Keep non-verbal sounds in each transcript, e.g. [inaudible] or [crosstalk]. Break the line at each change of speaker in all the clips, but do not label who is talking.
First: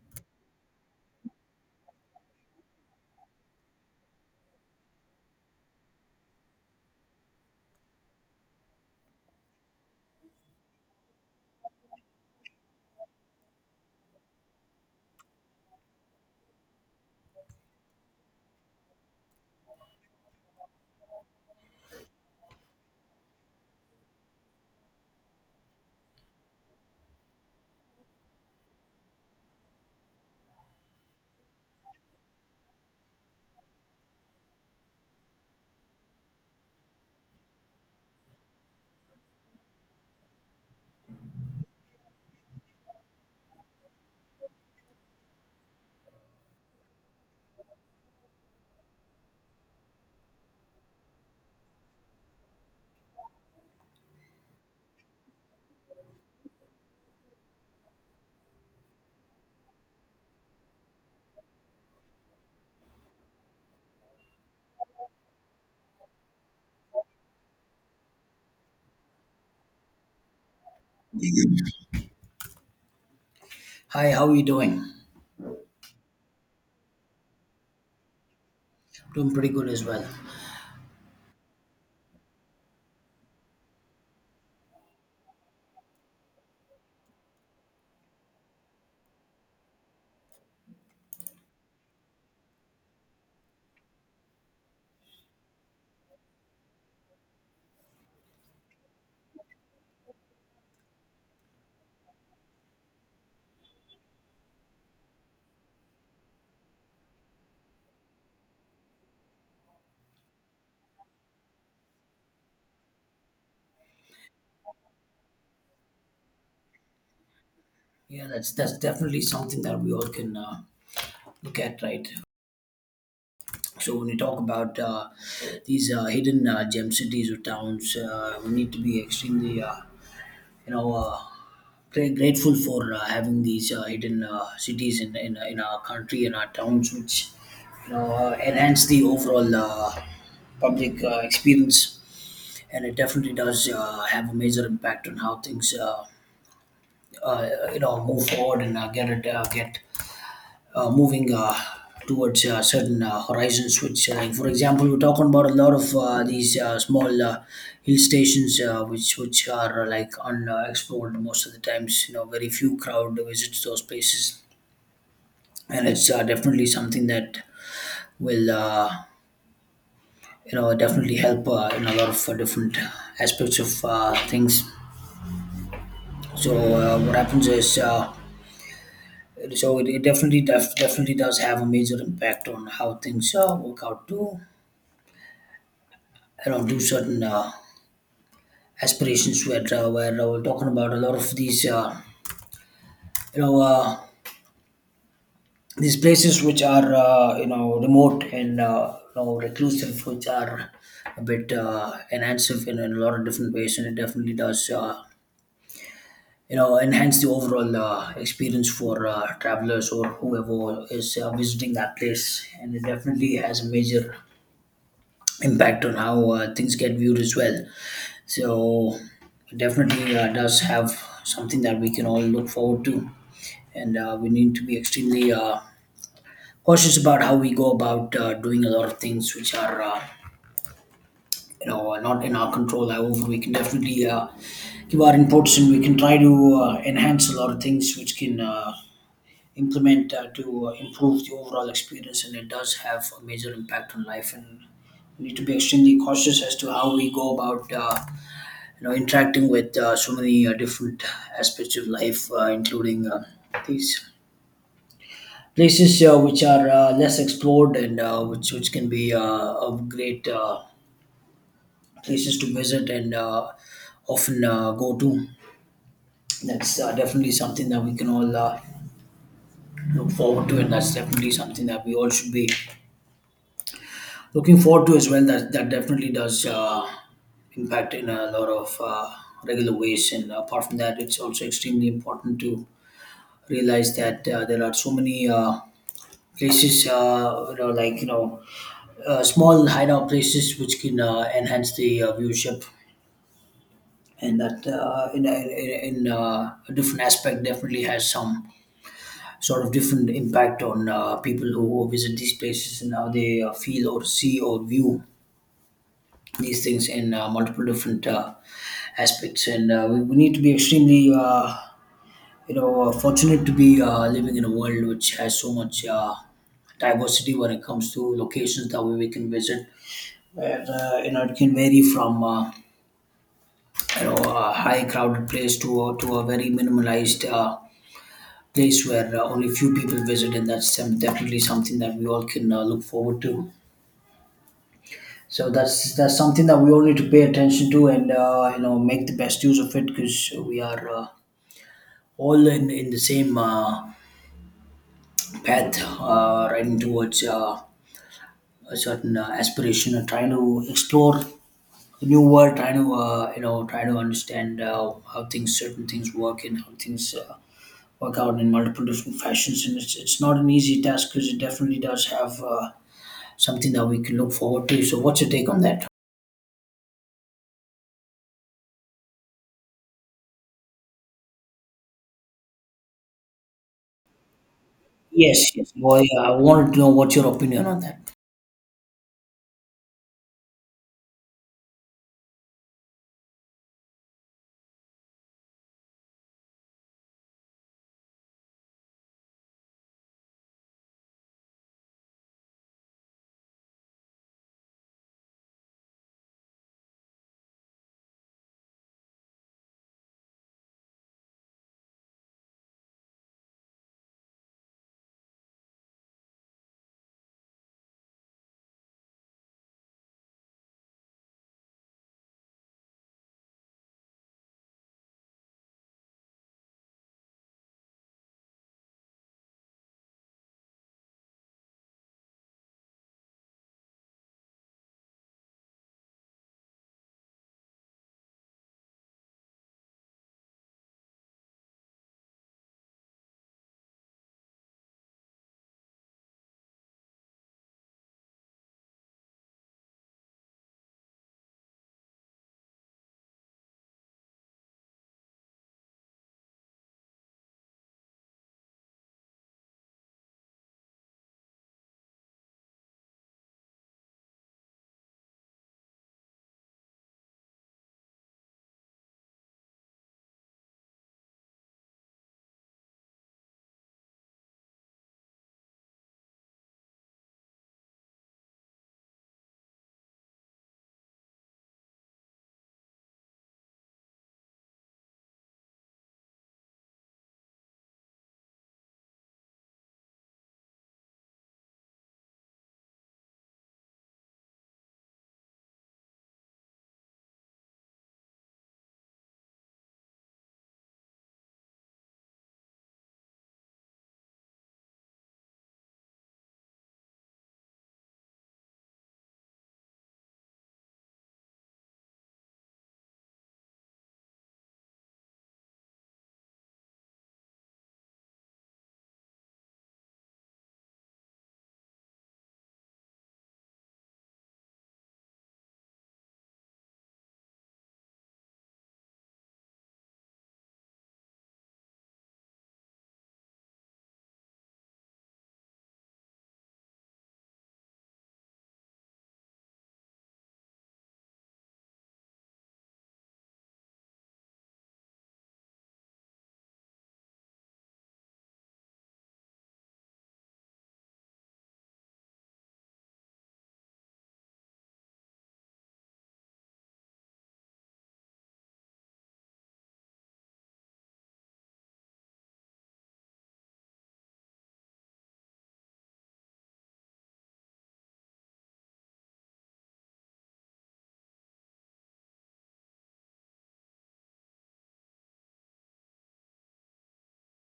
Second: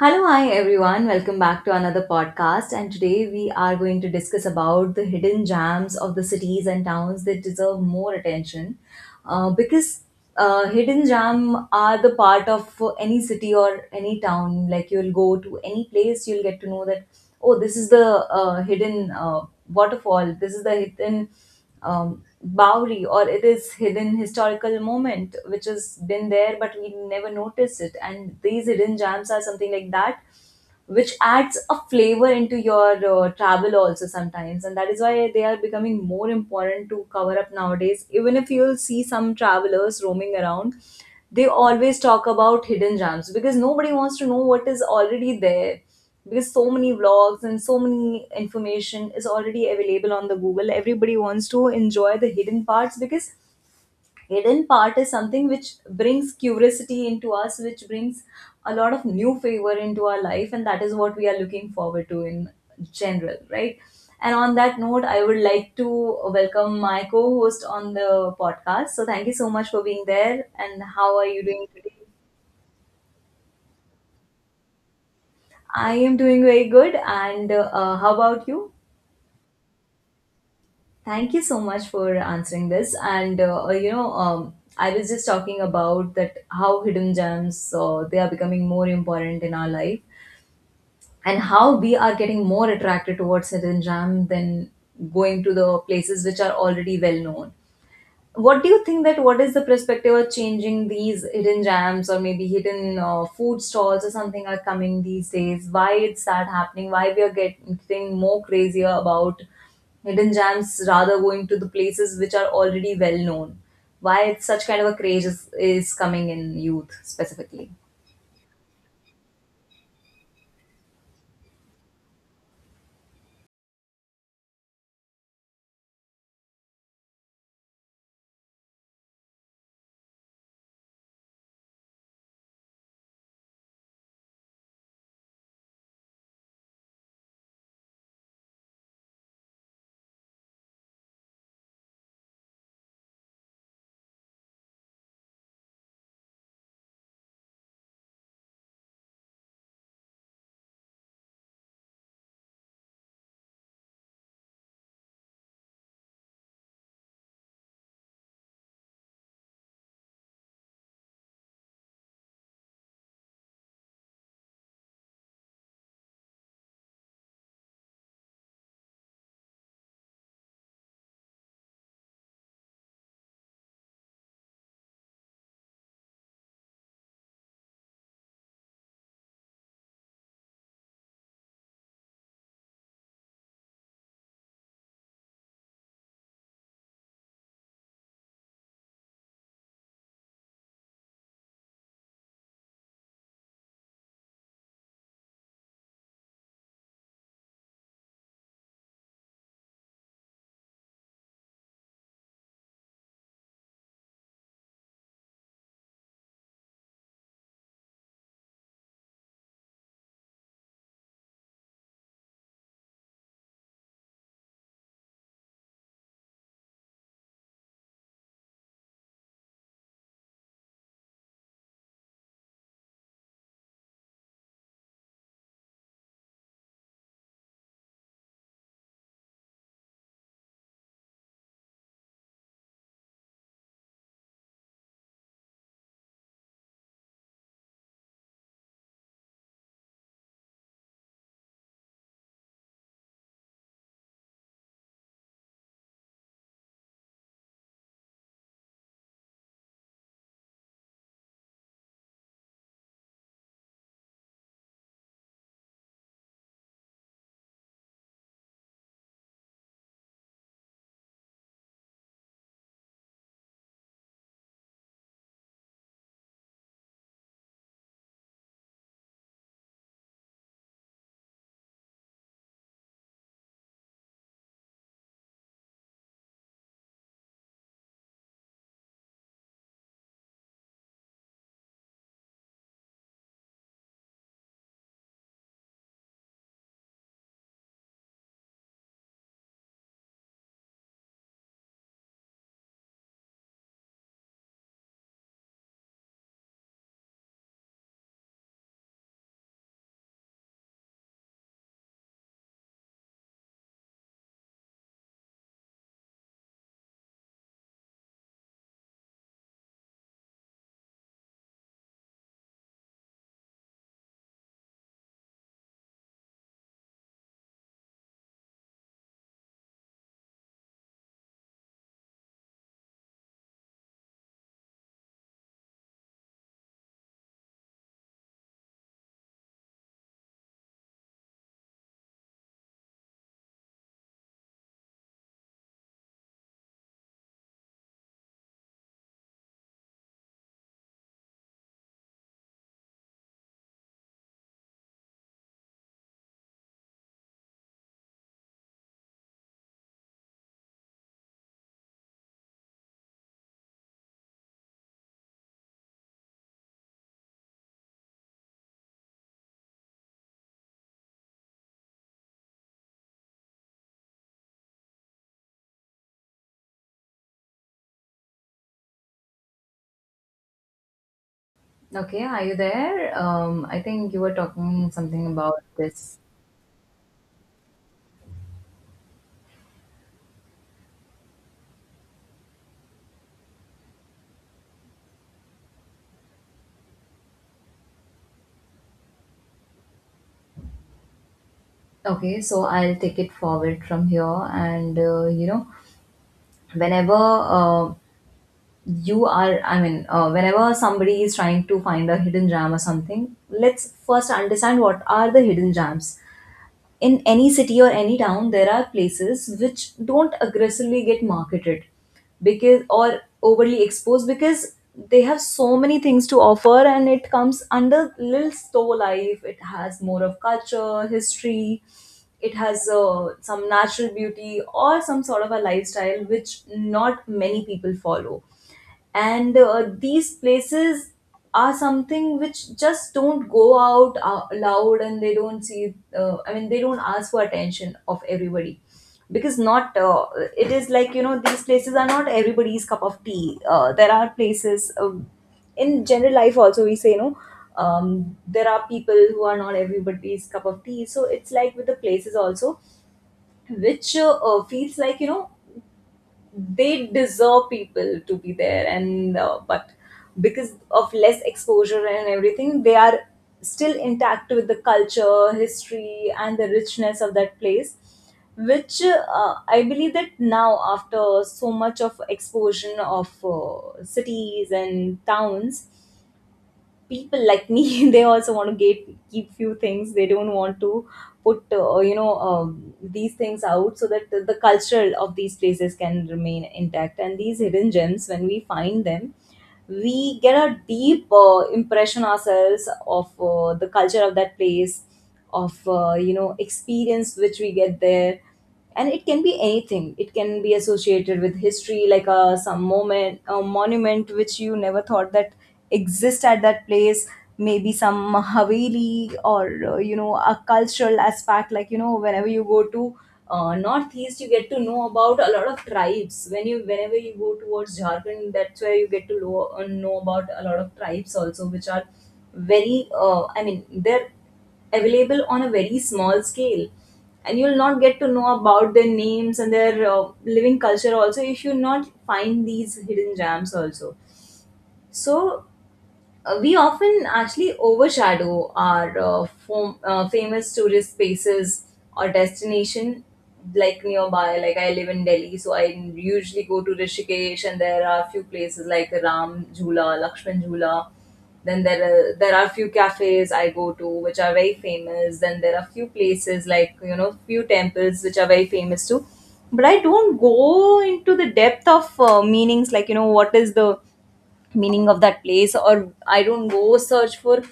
Hello, hi everyone. Welcome back to another podcast. And today we are going to discuss about the hidden gems of the cities and towns that deserve more attention, because hidden gem are the part of any city or any town. Like you'll go to any place, you'll get to know that oh, this is the hidden waterfall. This is the hidden Bowery, or it is hidden historical moment which has been there but we never notice it. And these hidden gems are something like that which adds a flavor into your travel also sometimes, and that is why they are becoming more important to cover up nowadays. Even if you'll see some travelers roaming around, they always talk about hidden gems because nobody wants to know what is already there, because so many vlogs and so many information is already available on the google. Everybody wants to enjoy the hidden parts, because hidden part is something which brings curiosity into us, which brings a lot of new favor into our life, and that is what we are looking forward to in general, right? And on that note, I would like to welcome my co-host on the podcast. So thank you so much for being there, and how are you doing today?
Hi, how are you doing?
I am doing very good, and how about you?
Doing pretty good as well.
Thank you so much for answering this. And I was just talking about that how hidden gems they are becoming more important in our life, and how we are getting more attracted towards hidden gem than going to the places which are already well known. What do you think that what is the perspective of changing these hidden jams, or maybe hidden food stalls or something are coming these days? Why it's that happening? Why we are getting more crazier about hidden jams rather going to the places which are already well known? Why it's such kind of a craze is coming in youth specifically?
Yeah, that's definitely something that we all can look at, right? So when you talk about these hidden gem cities or towns, we need to be extremely, you know, uh, grateful for having these hidden cities in our country and our towns, which you know enhance the overall public experience, and it definitely does have a major impact on how things you know move forward and get it get moving towards certain horizons which like, for example, we're talking about a lot of these small hill stations which are like unexplored most of the times. You know, very few crowd visits those places, and it's definitely something that will you know definitely help in a lot of different aspects of things. So what happens is, so it definitely definitely does have a major impact on how things work out too. You know, do certain aspirations where we're talking about a lot of these you know uh, these places which are you know remote and you know reclusive, which are a bit enhancing in a lot of different ways, and it definitely does. You know, enhance the overall experience for travelers or whoever is visiting that place, and it definitely has a major impact on how things get viewed as well. So it definitely does have something that we can all look forward to, and we need to be extremely cautious about how we go about doing a lot of things which are. You know, not in our control. However, we can definitely give our inputs, and we can try to enhance a lot of things which can implement to improve the overall experience. And it does have a major impact on life. And we need to be extremely cautious as to how we go about you know interacting with so many different aspects of life including these places which are less explored and which can be of great places to visit and often go to. That's definitely something that we can all look forward to, and that's definitely something that we all should be looking forward to as well. That definitely does impact in a lot of regular ways. And apart from that, it's also extremely important to realize that there are so many places, small hideout places which can enhance the viewership, and that in a different aspect definitely has some sort of different impact on people who visit these places and how they feel or see or view these things in multiple different aspects, and we need to be extremely, you know fortunate to be living in a world which has so much diversity when it comes to locations that we can visit, where you know it can vary from you know a high crowded place to to a very minimalized place where only few people visit. And that's definitely something that we all can look forward to. So that's something that we all need to pay attention to, and you know make the best use of it, because we are all in the same path riding towards a certain aspiration or trying to explore a new world, trying to you know try to understand how things certain things work and how things work out in multiple different fashions. And it's not an easy task, because it definitely does have something that we can look forward to. So what's your take on that?
Okay, are you there? I think you were talking something
yes
about
yes boy,
this.
I wanted to know what's your opinion on that.
Okay, so I'll take it forward from here. And you know, whenever you are, I mean, whenever somebody is trying to find a hidden gem or something, let's first understand what are the hidden gems in any city or any town. There are places which don't aggressively get marketed, because, or overly exposed, because they have so many things to offer, and it comes under little store life. It has more of culture history. It has some natural beauty or some sort of a lifestyle which not many people follow. And these places are something which just don't go out loud, and they don't see, I mean, they don't ask for attention of everybody. Because not it is like, you know, these places are not everybody's cup of tea. There are places, in general life also we say, there are people who are not everybody's cup of tea. So it's like with the places also, which feels like, you know, they deserve people to be there. And but because of less exposure and everything, they are still intact with the culture history and the richness of that place, which I believe that now after so much of exposure of cities and towns, people like me [laughs] they also want to gate keep few things. They don't want to put these things out, so that the culture of these places can remain intact. And these hidden gems when we find them, we get a deep impression ourselves of the culture of that place, of experience which we get there. And it can be anything. It can be associated with history, like some moment, a monument which you never thought that exist at that place. Maybe some haveli, or a cultural aspect like, you know, whenever you go to northeast, you get to know about a lot of tribes. When you whenever you go towards jharkhand, that's where you get to know, know about a lot of tribes also, which are very I mean, they're available on a very small scale, and you'll not get to know about their names and their living culture also if you not find these hidden gems also. So we often actually overshadow our famous tourist spaces or destination. Like nearby, like I live in delhi, so I usually go to rishikesh, and there are a few places like ram jhula, lakshman jhula. Then there are few cafes I go to which are very famous. Then there are few places like, you know, few temples which are very famous too, but I don't go into the depth of meanings like, you know, what is the meaning of that place, or I don't go search for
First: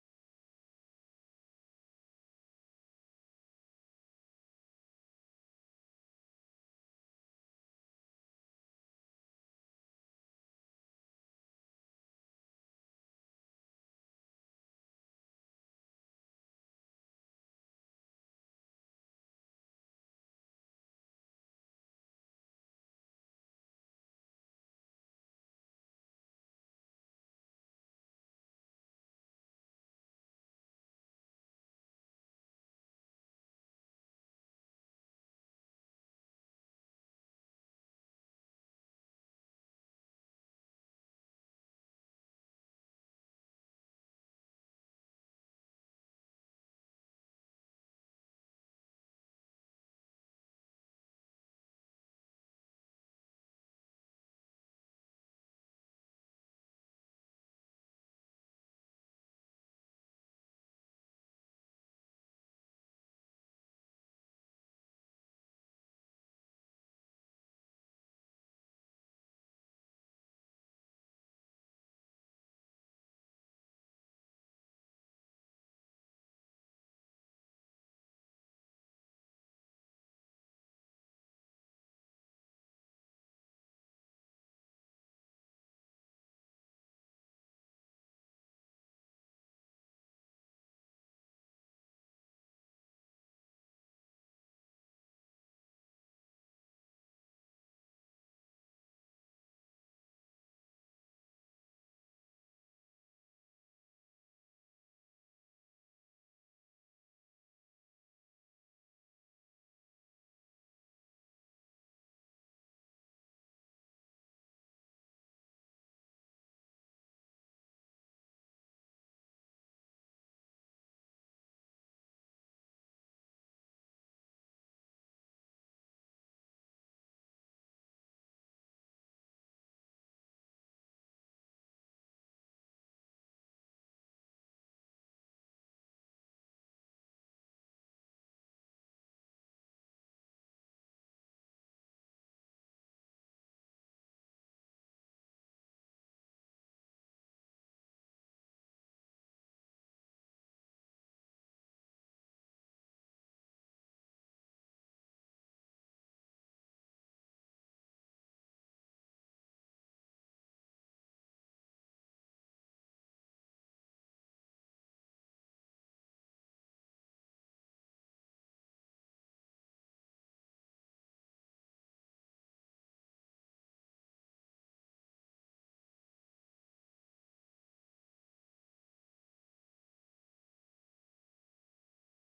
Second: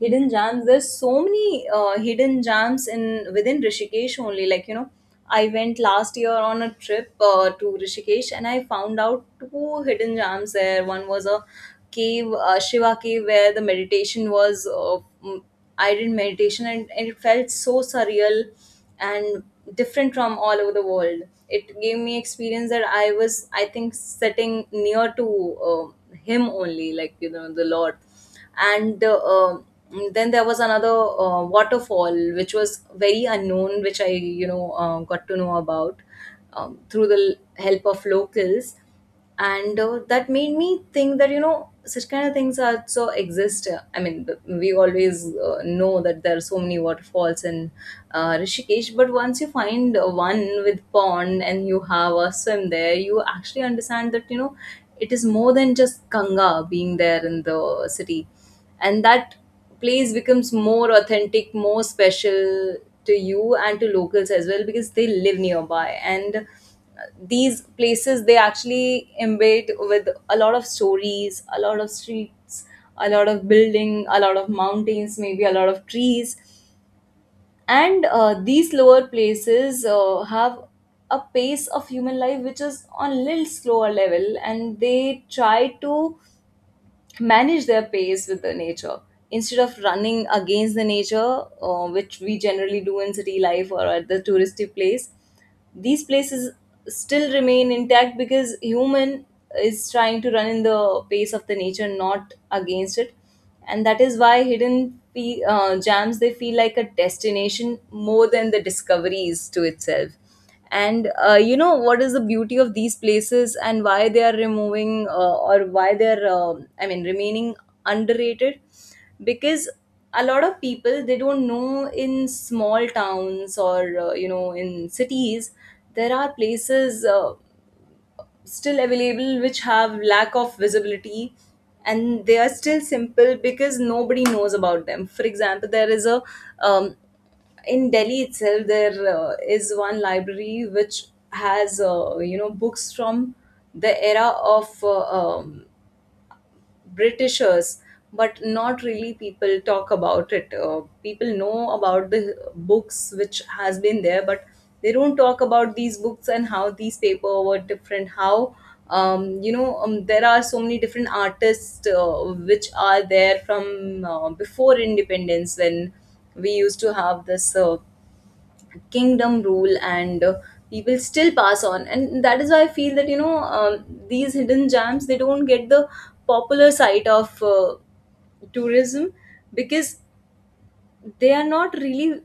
hidden gems. There's so many hidden gems in within rishikesh only. Like, you know, I went last year on a trip to rishikesh, and I found out two hidden gems there. One was a cave, shiva cave, where the meditation was mm, I did meditation, and it felt so surreal and different from all over the world. It gave me experience that I was, I think, sitting near to um him only, like, you know, the lord. And then there was another waterfall which was very unknown, which I, got to know about through the help of locals. And that made me think that, you know, such kind of things also exist. I mean, we always know that there are so many waterfalls in rishikesh, but once you find one with pond and you have a swim there, you actually understand that, you know, it is more than just ganga being there in the city. And that place becomes more authentic, more special to you and to locals as well, because they live nearby. And these places, they actually embed with a lot of stories, a lot of streets, a lot of building, a lot of mountains, maybe a lot of trees. And these lower places have a pace of human life which is on a little slower level, and they try to manage their pace with the nature instead of running against the nature, which we generally do in city life or at the touristy place. These places still remain intact because human is trying to run in the pace of the nature, not against it. And that is why hidden jams, they feel like a destination more than the discoveries to itself. And what is the beauty of these places, and why they are removing or why they are I mean, remaining underrated? Because a lot of people, they don't know in small towns or in cities, there are places still available which have lack of visibility, and they are still simple because nobody knows about them. For example, there is a um, in Delhi itself, there is one library which has books from the era of Britishers, but not really people talk about it. People know about the books which has been there, but they don't talk about these books and how these paper were different. How there are so many different artists which are there from before independence, when we used to have this. Kingdom rule, and people still pass on. And that is why I feel that these hidden gems, they don't get the popular side of tourism, because they are not really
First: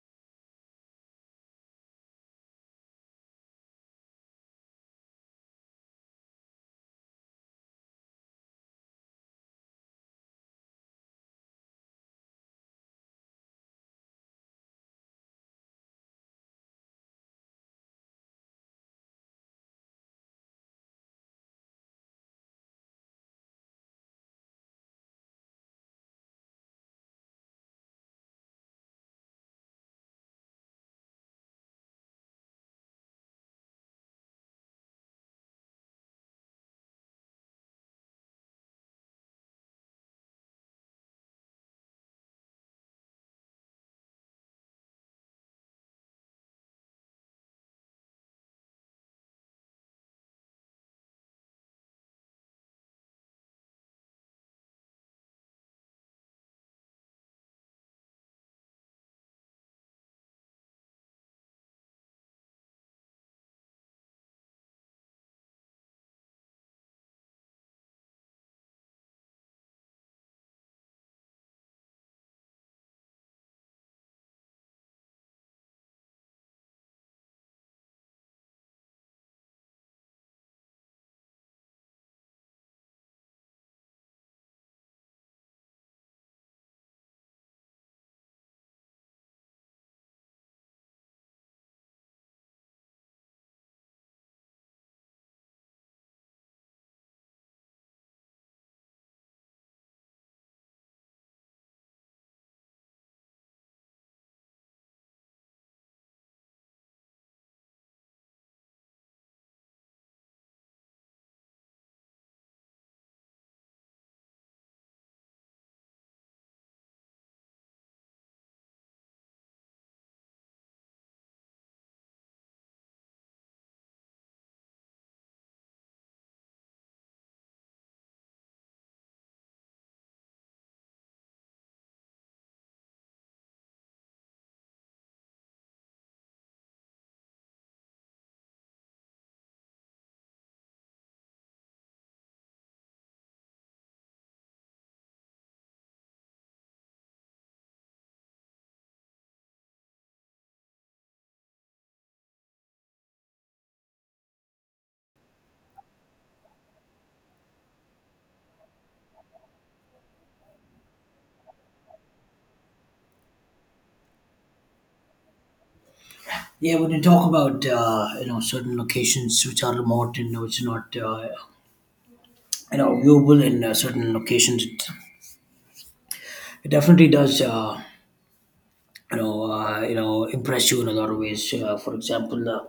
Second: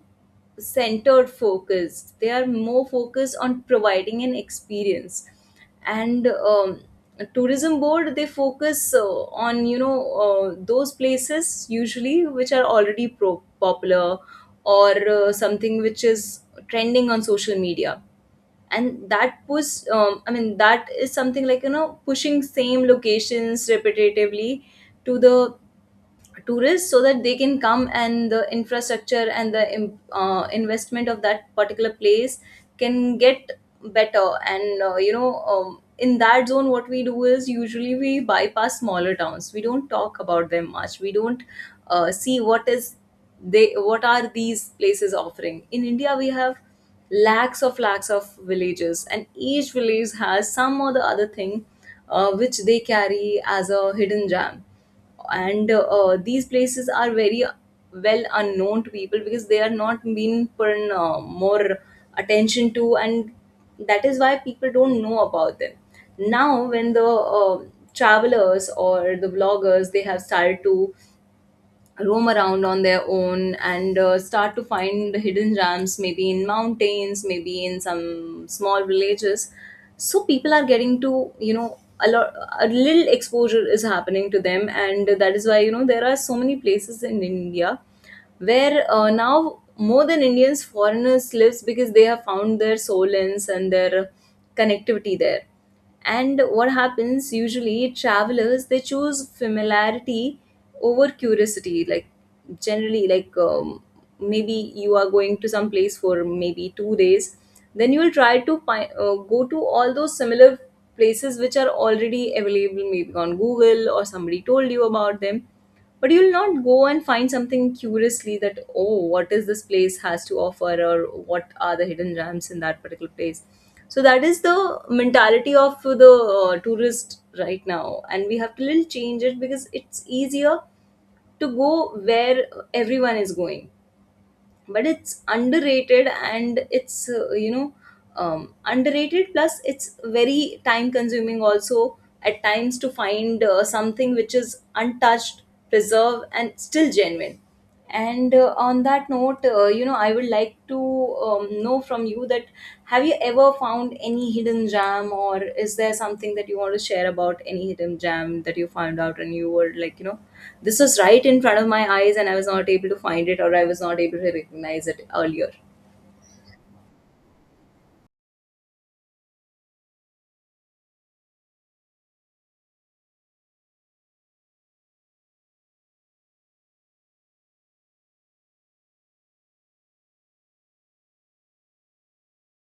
centered focused. They are more focused on providing an experience. And tourism board, they focus on those places usually which are already popular, or something which is trending on social media. And that push, I mean that is something like you know, pushing same locations repetitively to the tourists so that they can come, and the infrastructure and the investment of that particular place can get better. And in that zone, what we do is usually we bypass smaller towns. We don't talk about them much. We don't see what is they what are these places offering. In india we have lakhs of villages, and each village has some or the other thing which they carry as a hidden gem. And these places are very well unknown to people because they are not being put in, more attention to, and that is why people don't know about them. Now, when the travelers or the vloggers, they have started to roam around on their own and start to find hidden gems, maybe in mountains, maybe in some small villages. So people are getting to you know, a lot a little exposure is happening to them. And that is why you know, there are so many places in india where now more than indians, foreigners lives, because they have found their soul ins and their connectivity there. And what happens usually, travelers they choose familiarity over curiosity. Like generally, maybe you are going to some place for maybe 2 days. Then you will try to find, go to all those similar places which are already available, maybe on google, or somebody told you about them. But you'll not go and find something curiously that, oh, what is this place has to offer, or what are the hidden gems in that particular place. So that is the mentality of the tourist right now, and we have to little change it, because it's easier to go where everyone is going. But it's underrated, and it's underrated, plus it's very time consuming also at times, to find something which is untouched, preserved, and still genuine. And on that note, I would like to know from you that, have you ever found any hidden gem, or is there something that you want to share about any hidden gem that you found out, and you were like, you know, this was right in front of my eyes and I was not able to find it, or I was not able to recognize it earlier.
Yeah, when you talk about you know certain locations which are remote and which are not you know viewable in certain locations, it definitely does you know, impress you in a lot of ways. For example,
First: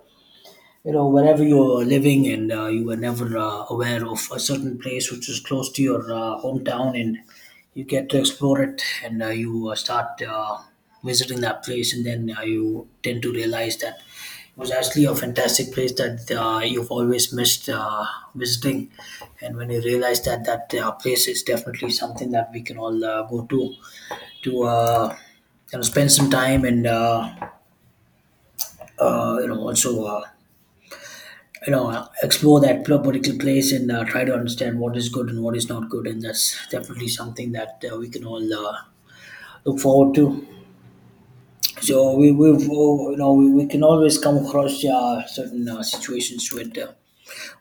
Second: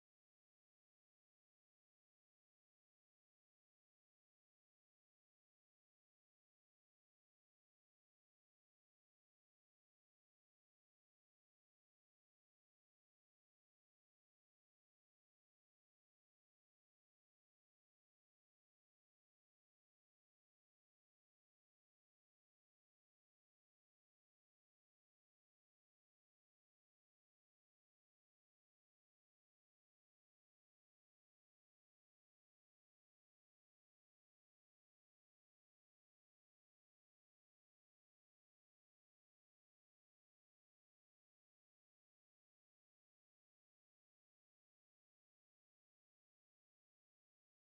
you know, wherever you're living, and you were never aware of a certain place which is close to your hometown, and you get to explore it, and you start visiting that place, and then you tend to realize that it was actually a fantastic place that you've always missed visiting, and when you realize that place is definitely something that we can all go to you know spend some time and you know also you know explore that particular place, and try to understand what is good and what is not good. And that's definitely something that we can all look forward to. So we you know we can always come across certain situations with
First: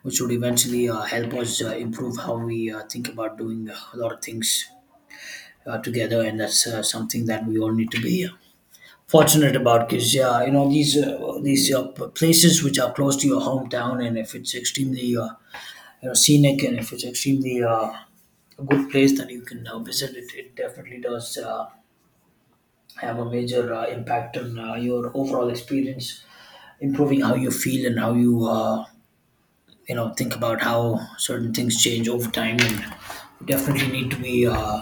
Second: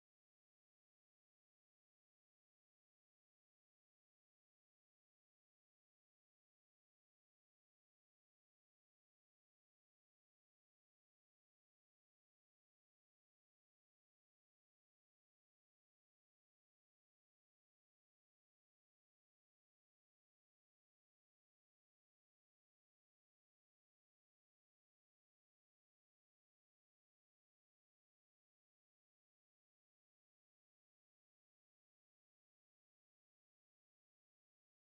which would eventually help us improve how we think about doing a lot of things together. And that's something that we all need to be fortunate about, because yeah, you know these places which are close to your hometown, and if it's extremely you know scenic, and if it's extremely a good place that you can visit, it definitely does have a major impact on your overall experience, improving how you feel and how you you know think about how certain things change over time, and definitely need to be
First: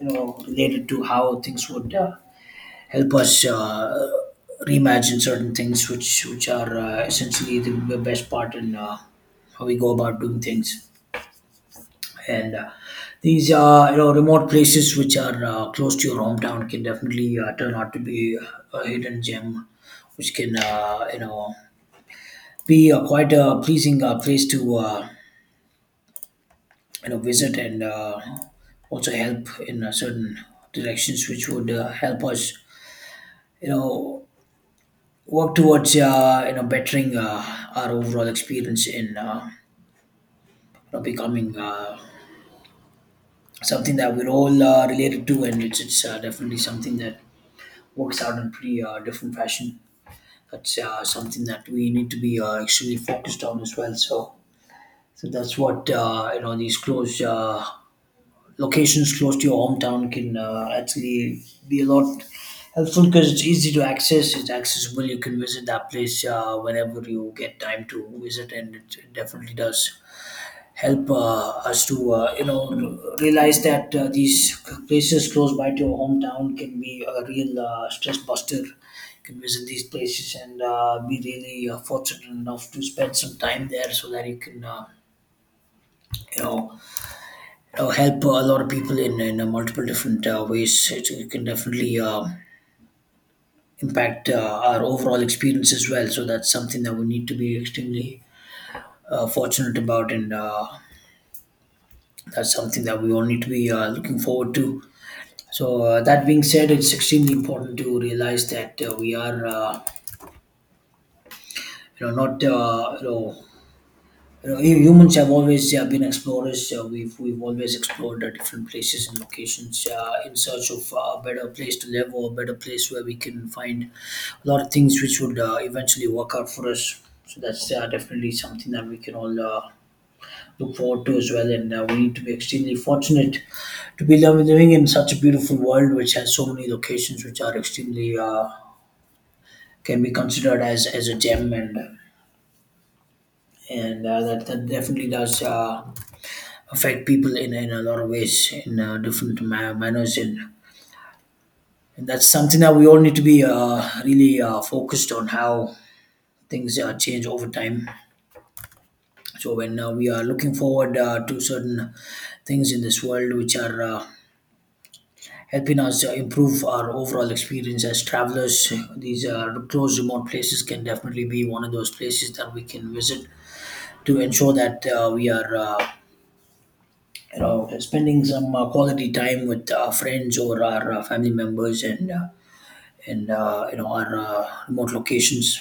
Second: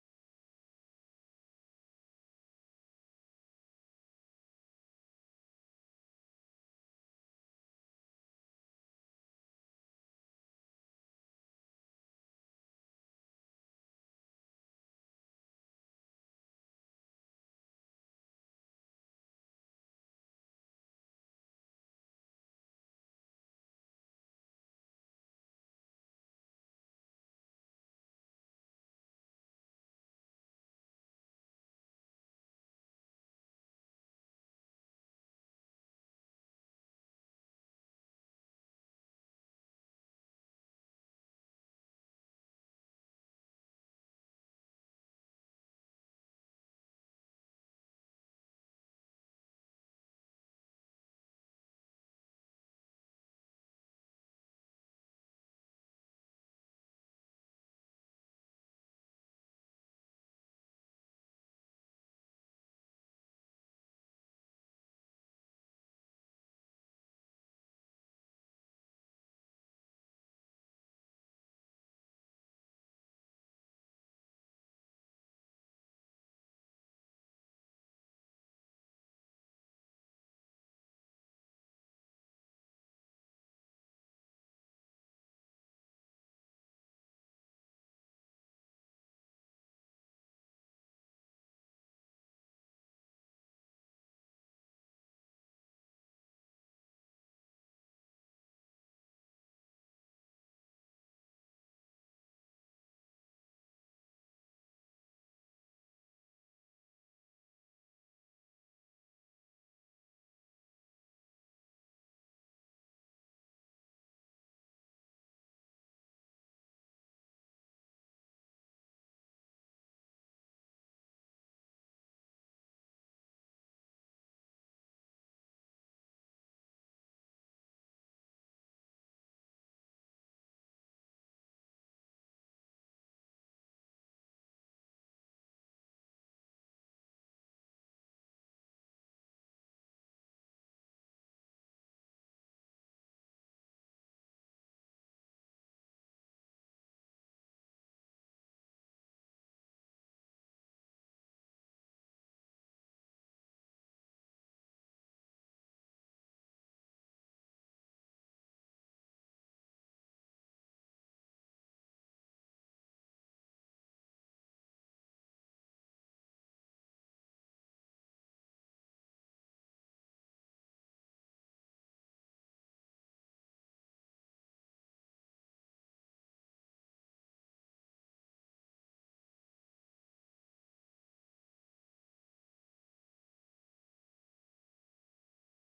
you know related to how things would help us reimagine certain things which are essentially the best part in how we go about doing things. And these you know remote places which are close to your hometown can definitely turn out to be a hidden gem which can you know be quite a pleasing place to you know visit, and also help in certain directions which would help us you know work towards you know bettering our overall experience in you know becoming something that we're all related to. And it's definitely something that works out in pretty different fashion. That's something that we need to be extremely focused on as well. So, that's what you know these close locations close to your hometown can actually be a lot helpful, because it's easy to access, it's accessible, you can visit that place whenever you get time to visit. And it definitely does help us to you know realize that these places close by to your hometown can be a real stress buster. You can visit these places and be really fortunate enough to spend some time there, so that you can you know help a lot of people in multiple different ways. It can definitely impact our overall experience as well. So that's something that we need to be extremely fortunate about, and that's something that we all need to be looking forward to. So that being said, it's extremely important to realize that we are, not humans have always been explorers. We've always explored different places and locations in search of a better place to live, or a better place where we can find a lot of things which would eventually work out for us. So that's definitely something that we can all look forward to as well. And we need to be extremely fortunate to be living in such a beautiful world which has so many locations which are extremely can be considered as a gem. And that, that definitely does Affect people in a lot of ways in different manners, and that's something that we all need to be really focused on how things change over time. So when we are looking forward to certain things in this world which are helping us improve our overall experience as travelers, these close remote places can definitely be one of those places that we can visit to ensure that we are spending some quality time with friends or our family members, and our remote locations.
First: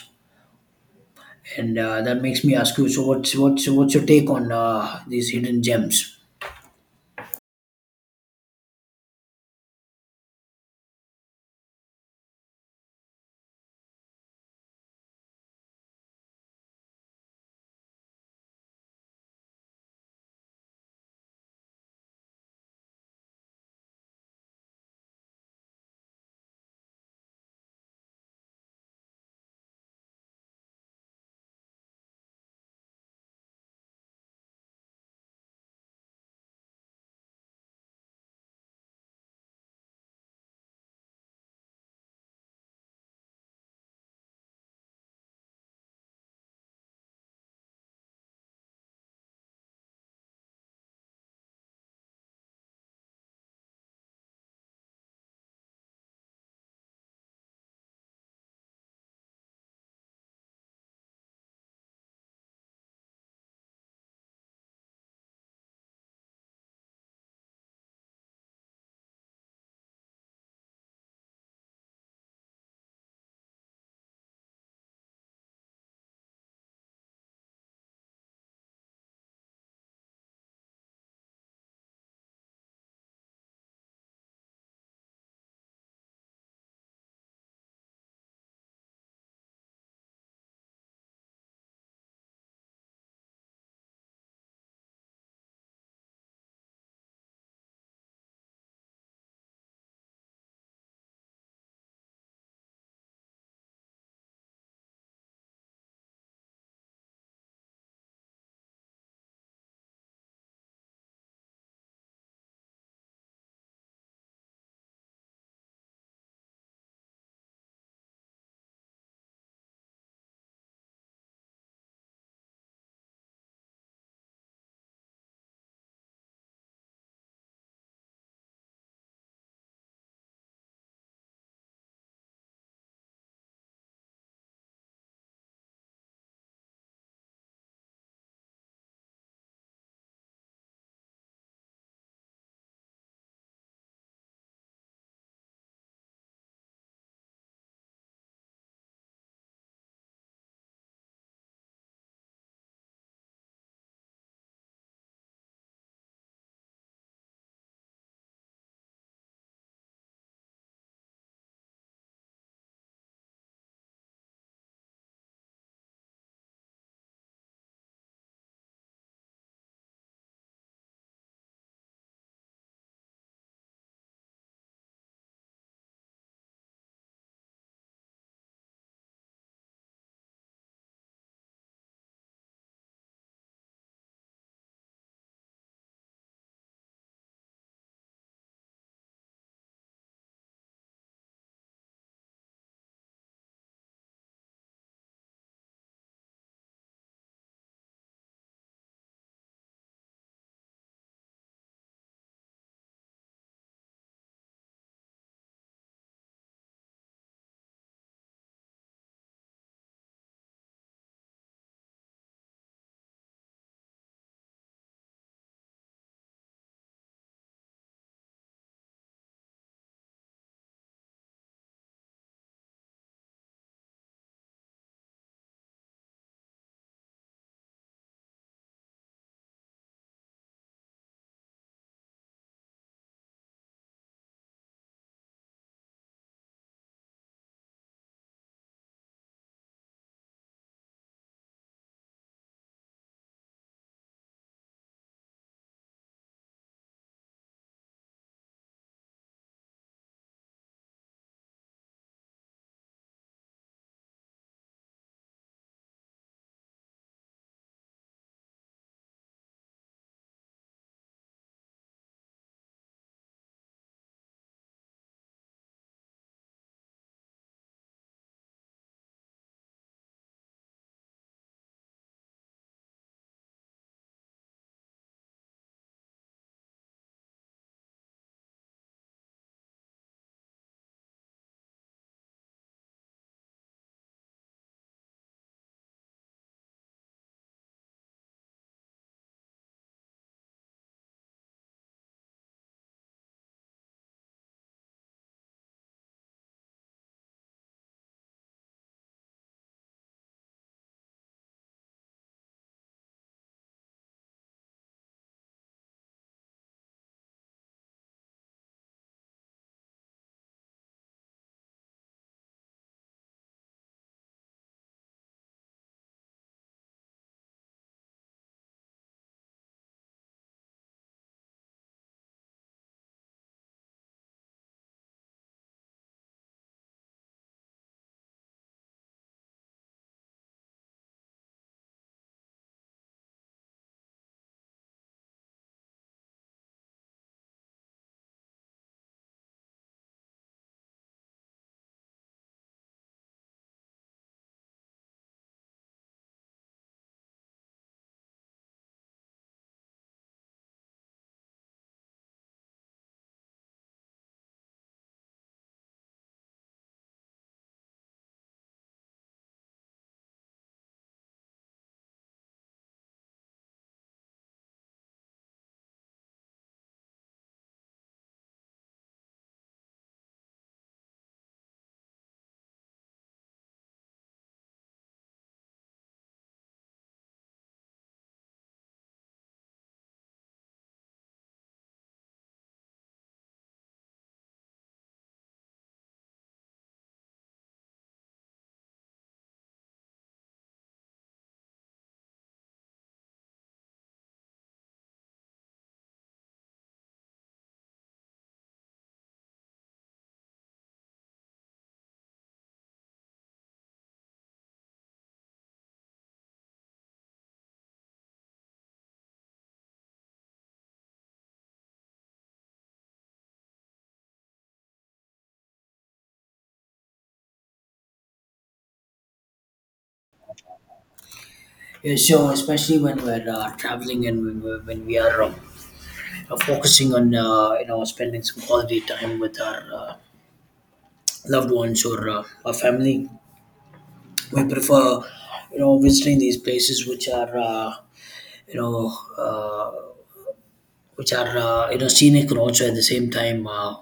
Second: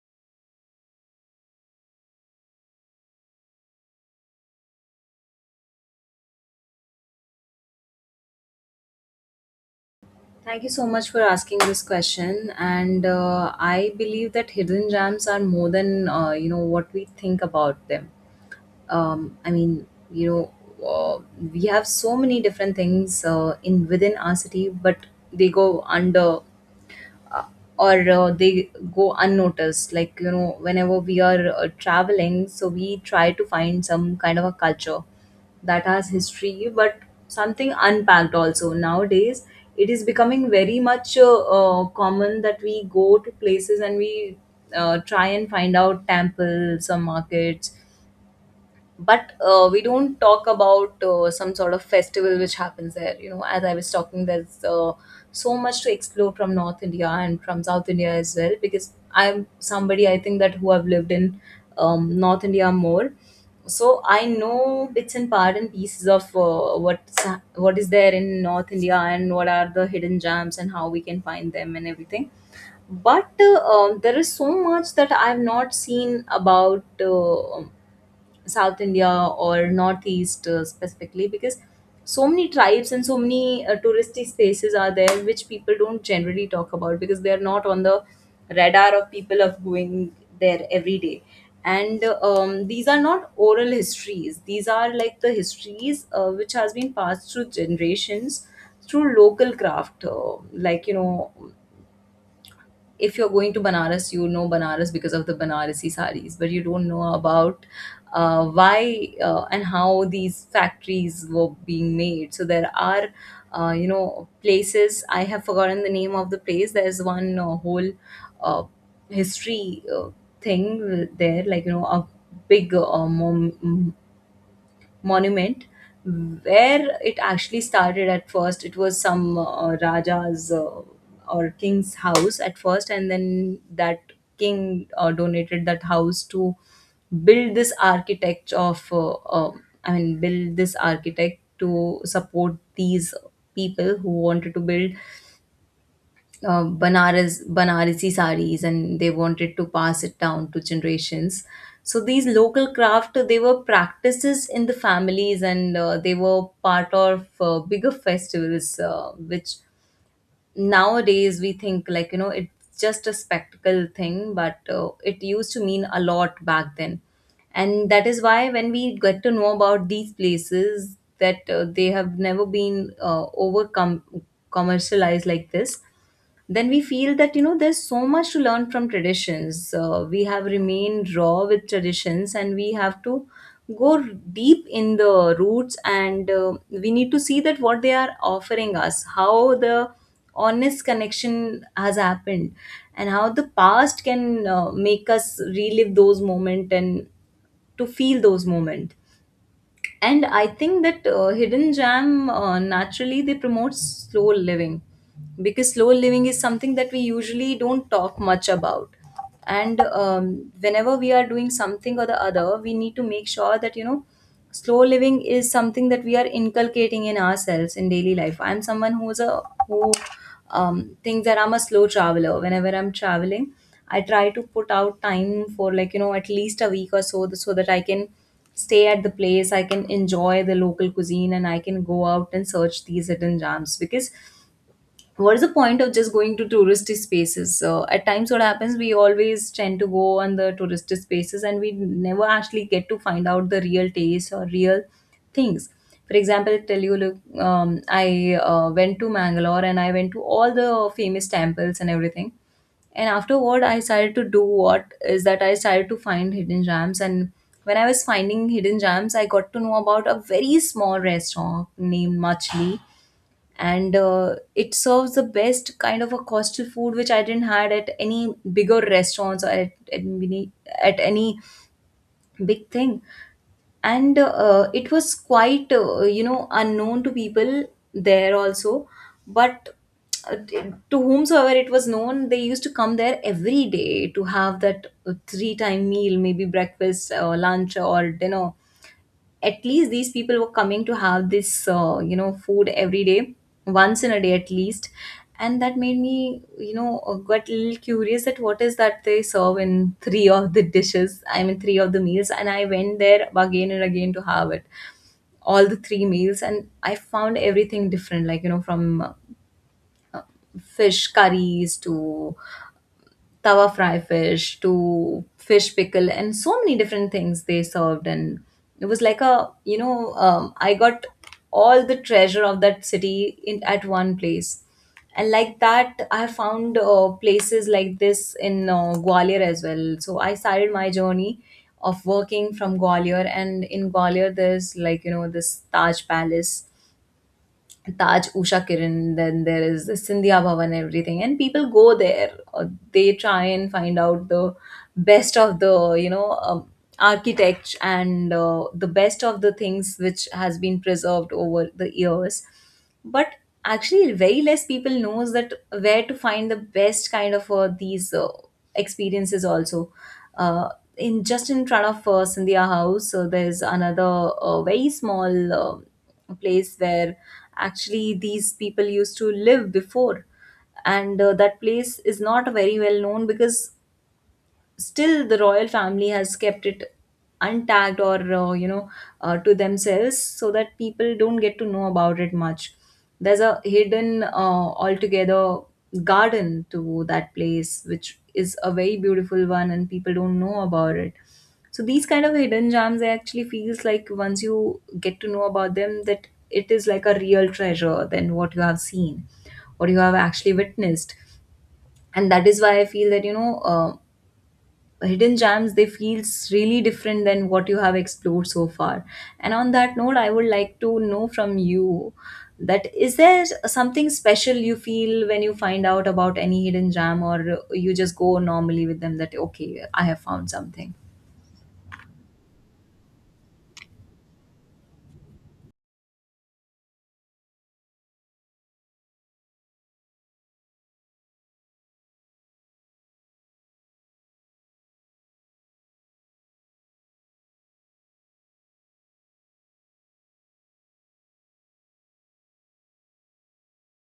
And that makes me ask you, so what's your take on these hidden gems?
Thank you so much for asking this question. And I believe that hidden gems are more than what we think about them. I mean, you know, uh, we have so many different things in within our city, but they go under uh, or they go unnoticed. Like you know, whenever we are traveling, so we try to find some kind of a culture that has history, but something unpacked also. Nowadays, it is becoming very much common that we go to places, and we try and find out temples or markets, but we don't talk about some sort of festival which happens there. You know, as I was talking, there's so much to explore from north india and from south india as well, because I'm somebody, I think, that who have lived in north india more. So I know bits and part and pieces of what is there in north india, and what are the hidden gems and how we can find them and everything. But there is so much that I've not seen about South India or Northeast, specifically, because so many tribes and so many touristy spaces are there which people don't generally talk about, because they are not on the radar of people of going there every day. And these are not oral histories. These are like the histories which has been passed through generations through local craft. Like you know, if you're going to Banaras, you know Banaras because of the Banarasi saris, but you don't know about why and how these factories were being made. So there are, places. I have forgotten the name of the place. There's one whole uh, history thing there, like you know, a big monument where it actually started. At first it was some raja's or king's house at first, and then that king donated that house to build this architect of build this architect, to support these people who wanted to build Banaras, Banarasi saris, and they wanted to pass it down to generations. So these local craft, they were practices in the families, and they were part of bigger festivals, which nowadays we think like, you know, it's just a spectacle thing, but it used to mean a lot back then. And that is why when we get to know about these places that they have never been overcome commercialized like this, then we feel that, you know, there's so much to learn from traditions. We have remained raw with traditions, and we have to go deep in the roots, and we need to see that what they are offering us, how the honest connection has happened, and how the past can make us relive those moments and to feel those moments. And I think that hidden jam, naturally they promote slow living, because slow living is something that we usually don't talk much about. And whenever we are doing something or the other, we need to make sure that you know, slow living is something that we are inculcating in ourselves in daily life. I'm someone who's a who thinks that I'm a slow traveler. Whenever I'm traveling, I try to put out time for, like you know, at least a week or so, so that I can stay at the place, I can enjoy the local cuisine, and I can go out and search these hidden gems. Because what is the point of just going to touristy spaces? At times what happens, we always tend to go on the touristy spaces, and we never actually get to find out the real taste or real things. For example, I tell you look, I went to mangalore, and I went to all the famous temples and everything. And afterward, I started to do what is that, I started to find hidden gems. And when I was finding hidden gems, I got to know about a very small restaurant named machli. And it serves the best kind of a coastal food which I didn't had at any bigger restaurants, or at any big thing. And it was quite unknown to people there also. But uh, to whomsoever it was known, they used to come there every day to have that three time meal, maybe breakfast or lunch or dinner. At least these people were coming to have this food every day, once in a day at least. And that made me, you know, got a little curious that what is that they serve in three of the dishes, I mean three of the meals. And I went there again and again to have it all the three meals, and I found everything different. Like you know, from fish curries to tawa fry fish to fish pickle and so many different things they served. And it was like a, I got all the treasure of that city in at one place. And like that, I have found places like this in gwalior as well. So I started my journey of working from gwalior, and in gwalior there's like, you know, this taj palace, Taj Usha Kiran, then there is the Sindhya Bhavan, everything, and people go there. They try and find out the best of the architect, and the best of the things which has been preserved over the years. But actually very less people knows that where to find the best kind of these experiences also. uh, in just in front of Sandhya house, so there's another very small place where actually these people used to live before. And that place is not very well known because still the royal family has kept it untagged, or to themselves, so that people don't get to know about it much. There's a hidden, altogether, garden to that place, which is a very beautiful one, and people don't know about it. So these kind of hidden gems, I actually feels like, once you get to know about them, that it is like a real treasure than what you have seen, what you have actually witnessed. And that is why I feel that you know, hidden gems, they feels really different than what you have explored so far. And on that note, I would like to know from you that, is there something special you feel when you find out about any hidden gem, or you just go normally with them that, okay, I have found something.
Yeah, so especially when we're traveling and when we are focusing on spending some quality time with our loved ones or our family, we prefer, you know, visiting these places which are you know uh, which are you know, scenic, and also at the same time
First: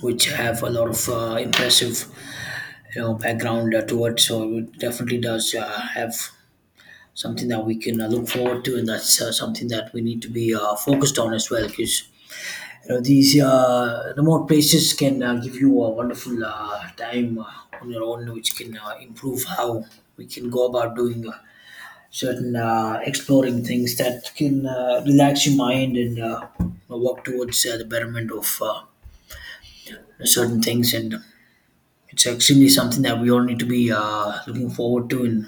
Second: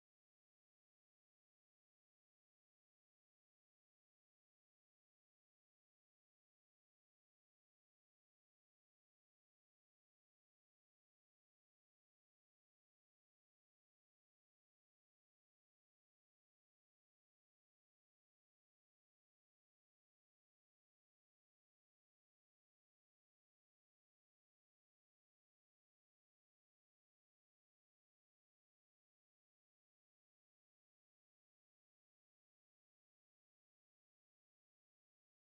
which have a lot of impressive, you know, background to it. So it definitely does have something that we can look forward to, and that's something that we need to be focused on as well, because you know, these remote places can give you a wonderful time on your own, which can improve how we can go about doing certain exploring things that can relax your mind and work towards the betterment of certain things. And it's extremely something that we all need to be looking forward to. And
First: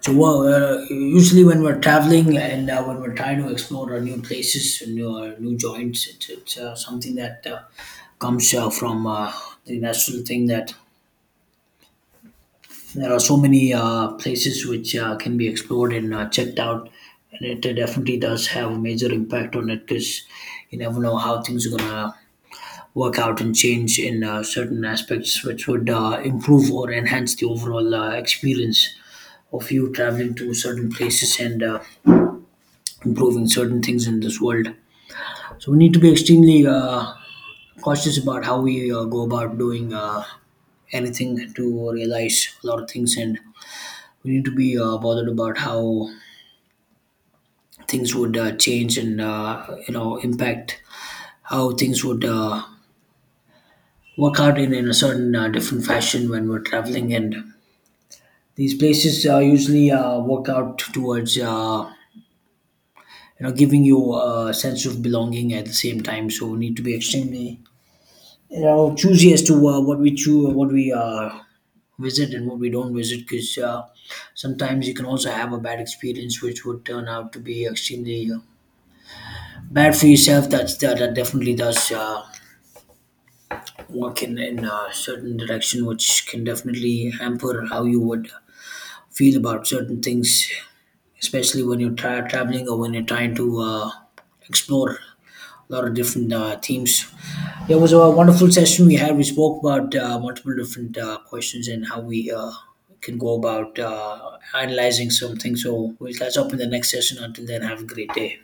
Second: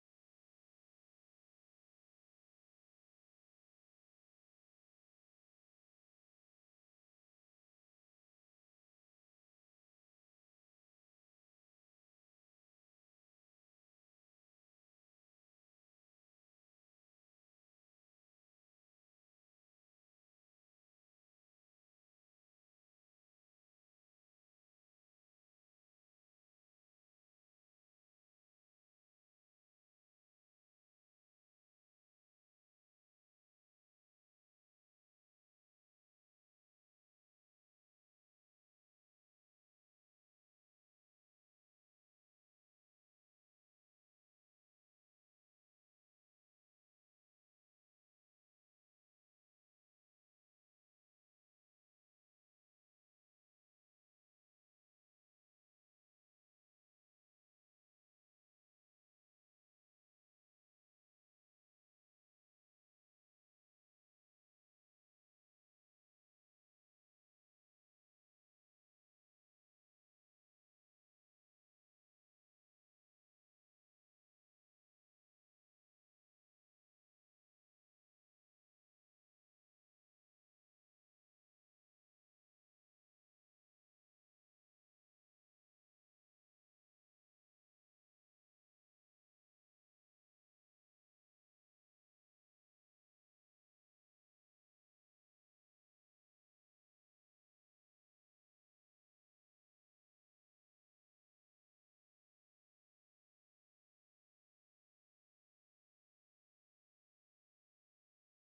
so well, usually when we're traveling and when we're trying to explore new places and new, new joints, it's something that comes from the natural thing that there are so many places which can be explored and checked out, and it definitely does have a major impact on it, because you never know how things are gonna work out and change in certain aspects, which would improve or enhance the overall experience of you traveling to certain places and improving certain things in this world. So we need to be extremely cautious about how we go about doing anything to realize a lot of things, and we need to be bothered about how things would change and you know, impact how things would work out in a certain different fashion when we're traveling. And these places usually work out towards you know, giving you a sense of belonging at the same time. So we need to be extremely, you know, choosy as to what we choose, what we visit and what we don't visit, because sometimes you can also have a bad experience which would turn out to be extremely bad for yourself. That definitely does walking in a certain direction, which can definitely hamper how you would feel about certain things, especially when you're traveling or when you're trying to explore a lot of different themes. It was a wonderful session we had. We spoke about multiple different questions and how we can go about analyzing something. So we'll catch up in the next session. Until then, have a great day.